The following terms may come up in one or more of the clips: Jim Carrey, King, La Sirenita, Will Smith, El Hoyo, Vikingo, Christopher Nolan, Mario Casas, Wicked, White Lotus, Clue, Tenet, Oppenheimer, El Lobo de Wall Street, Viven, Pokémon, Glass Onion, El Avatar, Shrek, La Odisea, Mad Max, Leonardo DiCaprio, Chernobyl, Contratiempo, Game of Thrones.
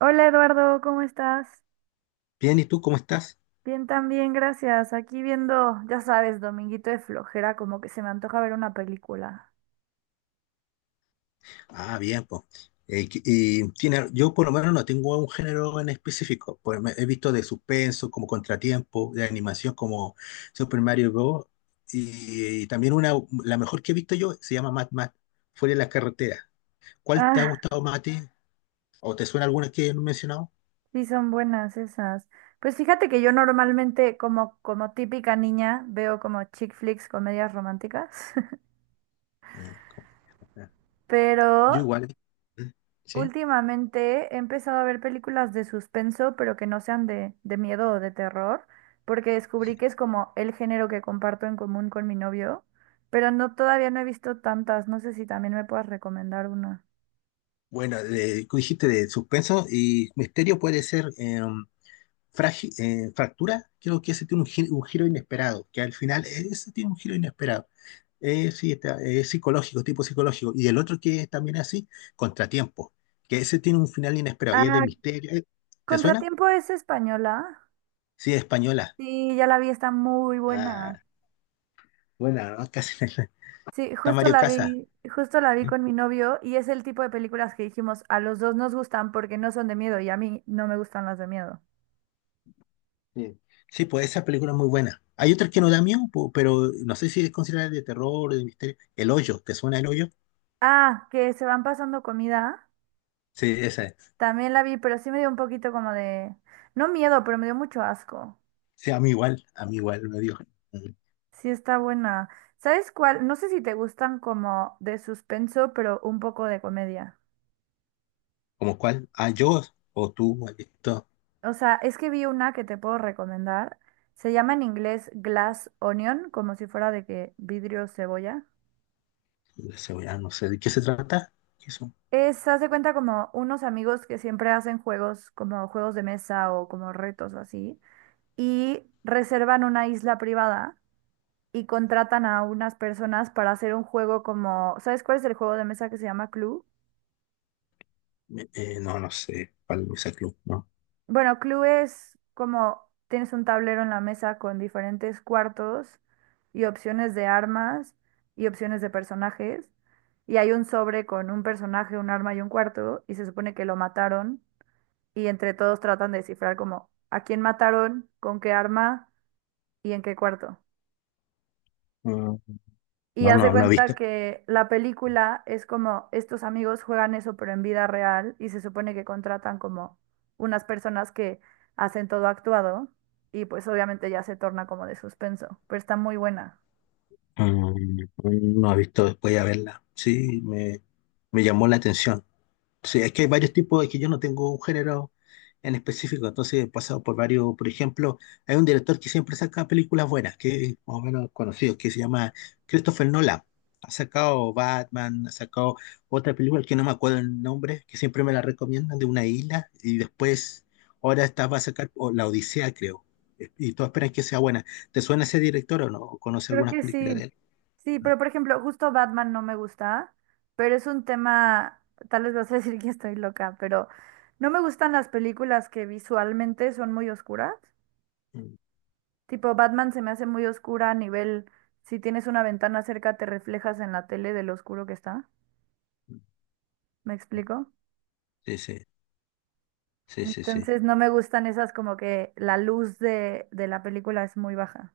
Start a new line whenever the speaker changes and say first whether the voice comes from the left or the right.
right: Hola Eduardo, ¿cómo estás?
left: Bien, ¿y tú cómo estás?
right: Bien, también, gracias. Aquí viendo, ya sabes, Dominguito de flojera, como que se me antoja ver una película.
left: Ah, bien, pues. Y tiene, yo por lo menos no tengo un género en específico. He visto de suspenso, como Contratiempo, de animación como Super Mario Bros. Y también una, la mejor que he visto yo se llama Mad Max, Fuera de las carreteras. ¿Cuál te ha
right: Ah,
left: gustado más a ti? ¿O te suena alguna que no he mencionado?
right: sí, son buenas esas. Pues fíjate que yo normalmente, como típica niña, veo como chick flicks, comedias románticas,
left: Ah, como- ah, Yo
right: pero
left: igual. ¿Mm? ¿Sí?
right: últimamente he empezado a ver películas de suspenso, pero que no sean de miedo o de terror, porque descubrí que es como el género que comparto en común con mi novio, pero no, todavía no he visto tantas, no sé si también me puedas recomendar una.
left: Bueno, tú dijiste de suspenso y misterio puede ser. Fractura, creo que ese tiene un, un giro inesperado, que al final ese tiene un giro inesperado. Sí, está, es psicológico, tipo psicológico. Y el otro que es también así, contratiempo, que ese tiene un final inesperado y es de
right: Ah,
left: misterio. ¿Te suena?
right: Contratiempo es española.
left: Sí, es española.
right: Sí, ya la vi, está muy buena.
left: Ah, buena, ¿no? Casi
right: Sí,
left: está
right: justo
left: Mario
right: la
left: Casas.
right: vi, justo la vi con mi novio y es el tipo de películas que dijimos, a los dos nos gustan porque no son de miedo y a mí no me gustan las de miedo.
left: Sí. Sí, pues esa película es muy buena. Hay otras que no da miedo, po, pero no sé si es considerada de terror o de misterio. El Hoyo, ¿te suena El Hoyo?
right: Ah, que se van pasando comida.
left: Sí, esa es.
right: También la vi, pero sí me dio un poquito como de, no miedo, pero me dio mucho asco.
left: Sí, a mí igual me dio. Mm.
right: Sí, está buena. ¿Sabes cuál? No sé si te gustan como de suspenso, pero un poco de comedia.
left: ¿Como cuál? Ah, yo o tú, maldito.
right: O sea, es que vi una que te puedo recomendar. Se llama en inglés Glass Onion, como si fuera de que vidrio cebolla.
left: La cebolla, no sé. ¿De qué se trata? ¿Qué son?
right: Es, haz de cuenta como unos amigos que siempre hacen juegos, como juegos de mesa o como retos o así, y reservan una isla privada y contratan a unas personas para hacer un juego como, ¿sabes cuál es el juego de mesa que se llama Clue?
left: No, no sé. ¿Cuál es el club? No.
right: Bueno, Clue es como tienes un tablero en la mesa con diferentes cuartos y opciones de armas y opciones de personajes y hay un sobre con un personaje, un arma y un cuarto y se supone que lo mataron y entre todos tratan de descifrar como a quién mataron, con qué arma y en qué cuarto.
left: Mm.
right: Y
left: No,
right: hace
left: no, no he
right: cuenta
left: visto.
right: que la película es como estos amigos juegan eso pero en vida real y se supone que contratan como unas personas que hacen todo actuado y pues obviamente ya se torna como de suspenso, pero está muy buena.
left: Mm. No he visto después de verla. Sí, me llamó la atención. Sí, es que hay varios tipos, es que yo no tengo un género en específico, entonces he pasado por varios, por ejemplo, hay un director que siempre saca películas buenas, que es más o menos conocido, que se llama Christopher Nolan. Ha sacado Batman, ha sacado otra película que no me acuerdo el nombre, que siempre me la recomiendan, de una isla, y después, ahora está, va a sacar o, La Odisea, creo, y todos esperan que sea buena. ¿Te suena ese director o no? ¿O conoce
right: Creo
left: algunas
right: que
left: películas de
right: sí.
left: él?
right: Sí,
left: Mm,
right: pero por ejemplo, justo Batman no me gusta, pero es un tema, tal vez vas a decir que estoy loca, pero no me gustan las películas que visualmente son muy oscuras.
left: mm,
right: Tipo, Batman se me hace muy oscura a nivel, si tienes una ventana cerca, te reflejas en la tele de lo oscuro que está.
left: mm.
right: ¿Me explico?
left: Sí, sí, sí, sí, sí.
right: Entonces no me gustan esas como que la luz de la película es muy baja.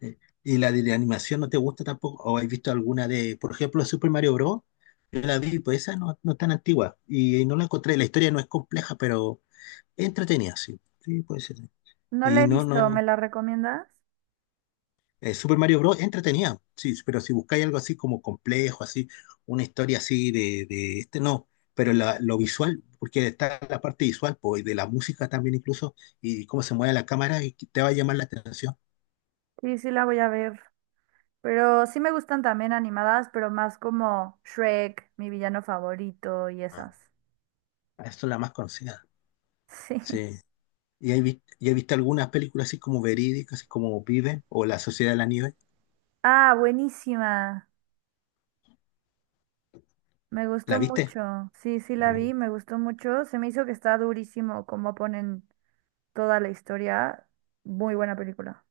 left: Eh, ¿Y la de animación no te gusta tampoco? ¿O has visto alguna de, por ejemplo, Super Mario Bros? Yo la vi, pues esa no, no es tan antigua y no la encontré. La historia no es compleja, pero es entretenida, sí. Sí, puede ser.
right: No la
left: Y
right: he
left: no,
right: visto,
left: no.
right: ¿me la recomiendas?
left: Super Mario Bros. Es entretenida, sí, pero si buscáis algo así como complejo, así, una historia así de este, no. Pero lo visual, porque está la parte visual, pues, y de la música también incluso, y cómo se mueve la cámara, y te va a llamar la atención.
right: Sí, sí la voy a ver. Pero sí me gustan también animadas, pero más como Shrek, mi villano favorito y
left: Ah.
right: esas.
left: Esa es la más conocida.
right: Sí.
left: Sí. Y has visto algunas películas así como verídicas, así como Viven o La Sociedad de la Nieve?
right: Ah, buenísima. Me gustó
left: ¿La viste?
right: mucho. Sí, sí la
left: Eh,
right: vi, me gustó mucho. Se me hizo que está durísimo como ponen toda la historia. Muy buena película.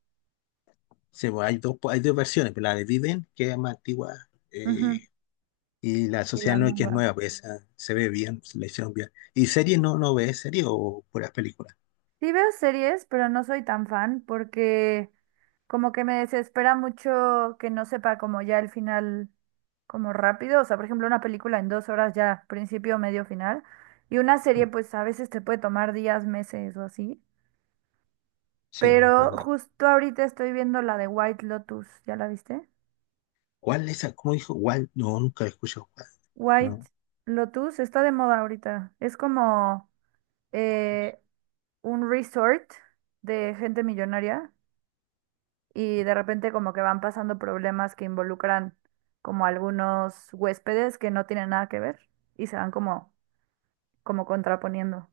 left: sí, bueno, hay dos, pues, hay dos versiones, pero la de Viven, que es más antigua,
right: Ujú,
left: eh, y La
right: y
left: Sociedad
right: la
left: de la Nieve, que es
right: nueva.
left: nueva, pues esa se ve bien, se la hicieron bien. ¿Y series no, no ves series o puras películas?
right: Sí veo series, pero no soy tan fan porque como que me desespera mucho que no sepa como ya el final como rápido. O sea, por ejemplo, una película en 2 horas ya, principio, medio, final. Y una serie pues a veces te puede tomar días, meses o así.
left: Sí, bueno,
right: Pero
left: verdad.
right: justo ahorita estoy viendo la de White Lotus. ¿Ya la viste?
left: ¿Cuál esa? ¿Cómo dijo? ¿Cuál? No, nunca he escuchado. ¿Cuál?
right: White
left: No,
right: Lotus está de moda ahorita. Es como... eh, un resort de gente millonaria y de repente como que van pasando problemas que involucran como algunos huéspedes que no tienen nada que ver y se van como, como contraponiendo.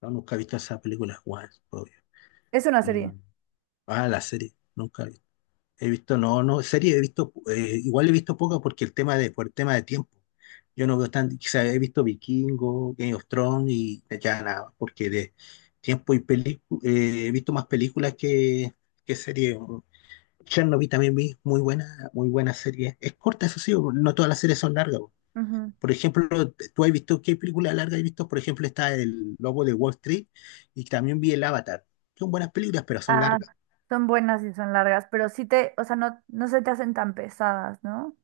left: no, nunca he visto esa película. ¿Cuál? Obvio.
right: Es una
left: Mm.
right: serie.
left: Ah, la serie. Nunca. He visto, no, no, serie he visto, igual he visto poca porque el tema de, por el tema de tiempo. Yo no veo tan, quizás he visto Vikingo, Game of Thrones y ya nada, porque de tiempo y película, he visto más películas que series. Chernobyl también vi, muy buena serie. Es corta, eso sí, no todas las series son largas. Po.
right: Ujú.
left: Por ejemplo, tú has visto, ¿qué película larga has visto? Por ejemplo, está El Lobo de Wall Street y también vi El Avatar. Son buenas películas, pero son
right: Ah,
left: largas.
right: son buenas y son largas, pero sí te, o sea, no, no se te hacen tan pesadas, ¿no?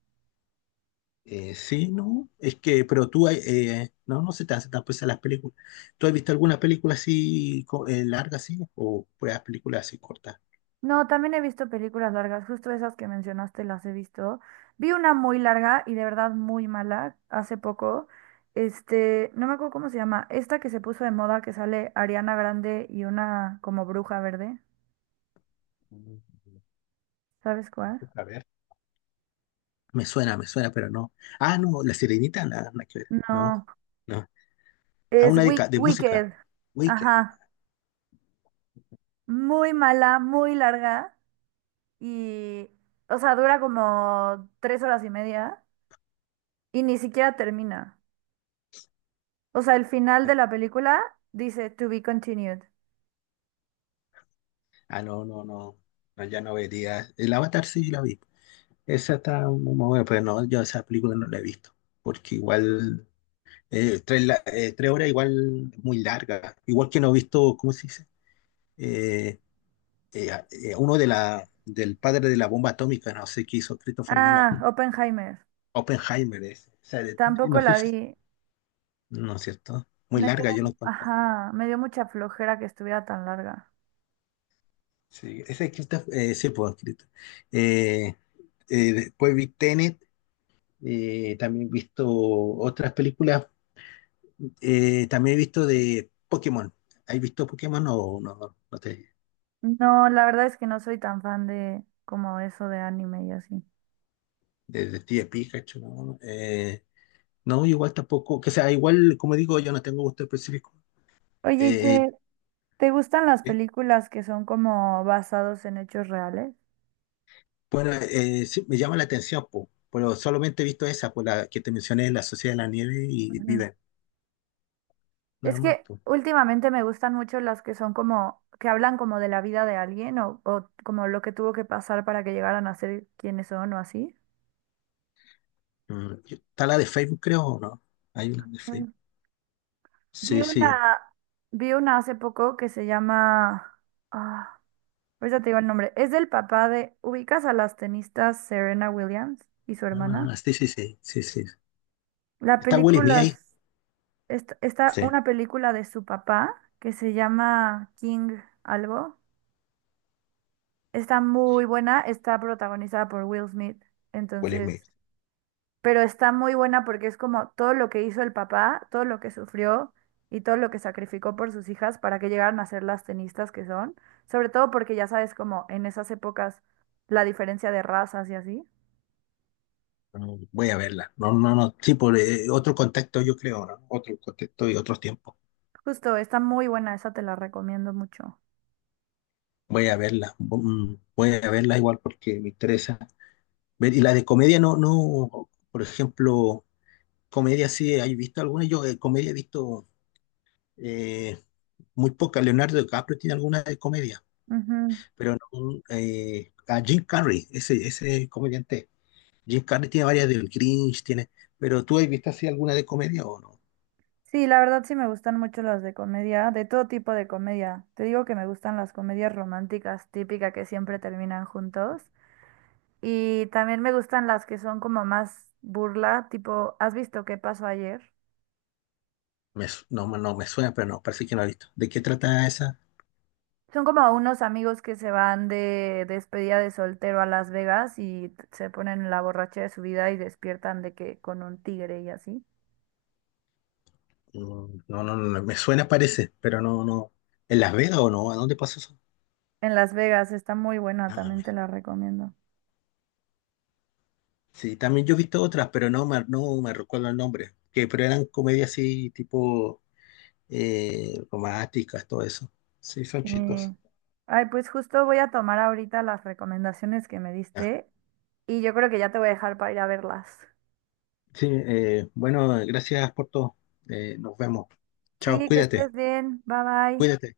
left: Sí, no, es que, pero tú, no, no se te hace tan pesada las películas. ¿Tú has visto alguna película así larga, así? ¿O pues, películas así cortas?
right: No, también he visto películas largas, justo esas que mencionaste las he visto. Vi una muy larga y de verdad muy mala hace poco. Este, no me acuerdo cómo se llama, esta que se puso de moda que sale Ariana Grande y una como bruja verde.
left: Mm.
right: ¿Sabes cuál?
left: A ver. Me suena, pero no. Ah, no, La Sirenita, nada, nada que ver. No,
right: No,
left: no. Ah,
right: es
left: una de, de música.
right: Wicked.
left: Wicked.
right: Ajá. Muy mala, muy larga y, o sea, dura como 3 horas y media y ni siquiera termina. O sea, el final de la película dice to be continued.
left: Ah, no, no, no. No, ya no vería. El Avatar sí la vi. Esa está muy buena, pero no, yo esa película no la he visto. Porque igual. Tres horas igual es muy larga. Igual que no he visto, ¿cómo se dice? Eh, Uno de la, del padre de la bomba atómica, no sé qué hizo Christopher Nolan.
right: Ah, Oppenheimer.
left: Oppenheimer es. O sea, de-
right: Tampoco
left: no sé
right: la
left: si.
right: vi.
left: No es cierto. Muy
right: Me dio,
left: larga, yo lo encontré.
right: ajá, me dio mucha flojera que estuviera tan larga.
left: Sí, ese es Christopher, sí, pues, Christopher. Eh, Después vi Tenet, también he visto otras películas. También he visto de Pokémon. ¿Has visto Pokémon o no? No,
right: No, la verdad es que no soy tan fan de como eso de anime y así.
left: de Detective Pikachu, ¿no? No, igual tampoco, que sea, igual, como digo, yo no tengo gusto específico.
right: Oye,
left: Eh,
right: ¿te gustan las
left: eh,
right: películas que son como basados en hechos reales?
left: bueno, sí, me llama la atención, po, pero solamente he visto esa, por la que te mencioné, La Sociedad de la Nieve y
right: Ujú.
left: Viven, nada
right: Es
left: más,
right: que
left: po.
right: últimamente me gustan mucho las que son como, que hablan como de la vida de alguien o como lo que tuvo que pasar para que llegaran a ser quienes son o así.
left: Mm. Está la de Facebook, creo, ¿o no? Hay una de Facebook.
right: Vi
left: Sí, sí.
right: una, vi una hace poco que se llama. Ah, ahorita te digo el nombre. Es del papá de. ¿Ubicas a las tenistas Serena Williams y su hermana?
left: Ah, sí, sí, sí, sí, sí.
right: La
left: ¿Está Will Smith
right: película
left: ahí?
right: es... está
left: Sí,
right: una película de su papá que se llama King algo. Está muy buena. Está protagonizada por Will Smith.
left: Will
right: Entonces,
left: Smith.
right: pero está muy buena porque es como todo lo que hizo el papá, todo lo que sufrió y todo lo que sacrificó por sus hijas para que llegaran a ser las tenistas que son, sobre todo porque ya sabes como en esas épocas la diferencia de razas y así.
left: Mm. Voy a verla. No, no, no. Sí, por otro contexto, yo creo, ¿no? Otro contexto y otros tiempos.
right: Justo, está muy buena, esa te la recomiendo mucho.
left: Voy a verla, mm, voy a verla igual porque me interesa. Y la de comedia no, no, por ejemplo, comedia sí, ¿hay visto alguna? Yo de comedia he visto eh, muy poca. Leonardo DiCaprio tiene alguna de comedia,
right: Ujú.
left: pero no, a Jim Carrey, ese comediante. Jim Carrey tiene varias del Grinch, tiene, pero ¿tú has visto así alguna de comedia o no?
right: Sí, la verdad sí me gustan mucho las de comedia, de todo tipo de comedia. Te digo que me gustan las comedias románticas típicas que siempre terminan juntos. Y también me gustan las que son como más burla, tipo, ¿has visto Qué Pasó Ayer?
left: No, no me suena, pero no, parece que no he visto. ¿De qué trata esa?
right: Son como unos amigos que se van de despedida de soltero a Las Vegas y se ponen en la borracha de su vida y despiertan de que con un tigre y así.
left: Mm. No, no, no, me suena, parece, pero no, no. ¿En Las Vegas o no? ¿A dónde pasó eso?
right: En Las Vegas, está muy buena,
left: Ah,
right: también
left: me-
right: te la recomiendo.
left: sí, también yo he visto otras, pero no me, no me recuerdo el nombre. Que, pero eran comedias así, tipo románticas, todo eso. Sí, son chistosas.
right: Eh, Ay, pues justo voy a tomar ahorita las recomendaciones que me
left: Ya.
right: diste y yo creo que ya te voy a dejar para ir a verlas.
left: Sí, bueno, gracias por todo. Nos vemos. Chao,
right: Sí, que estés
left: cuídate,
right: bien. Bye bye.
left: cuídate.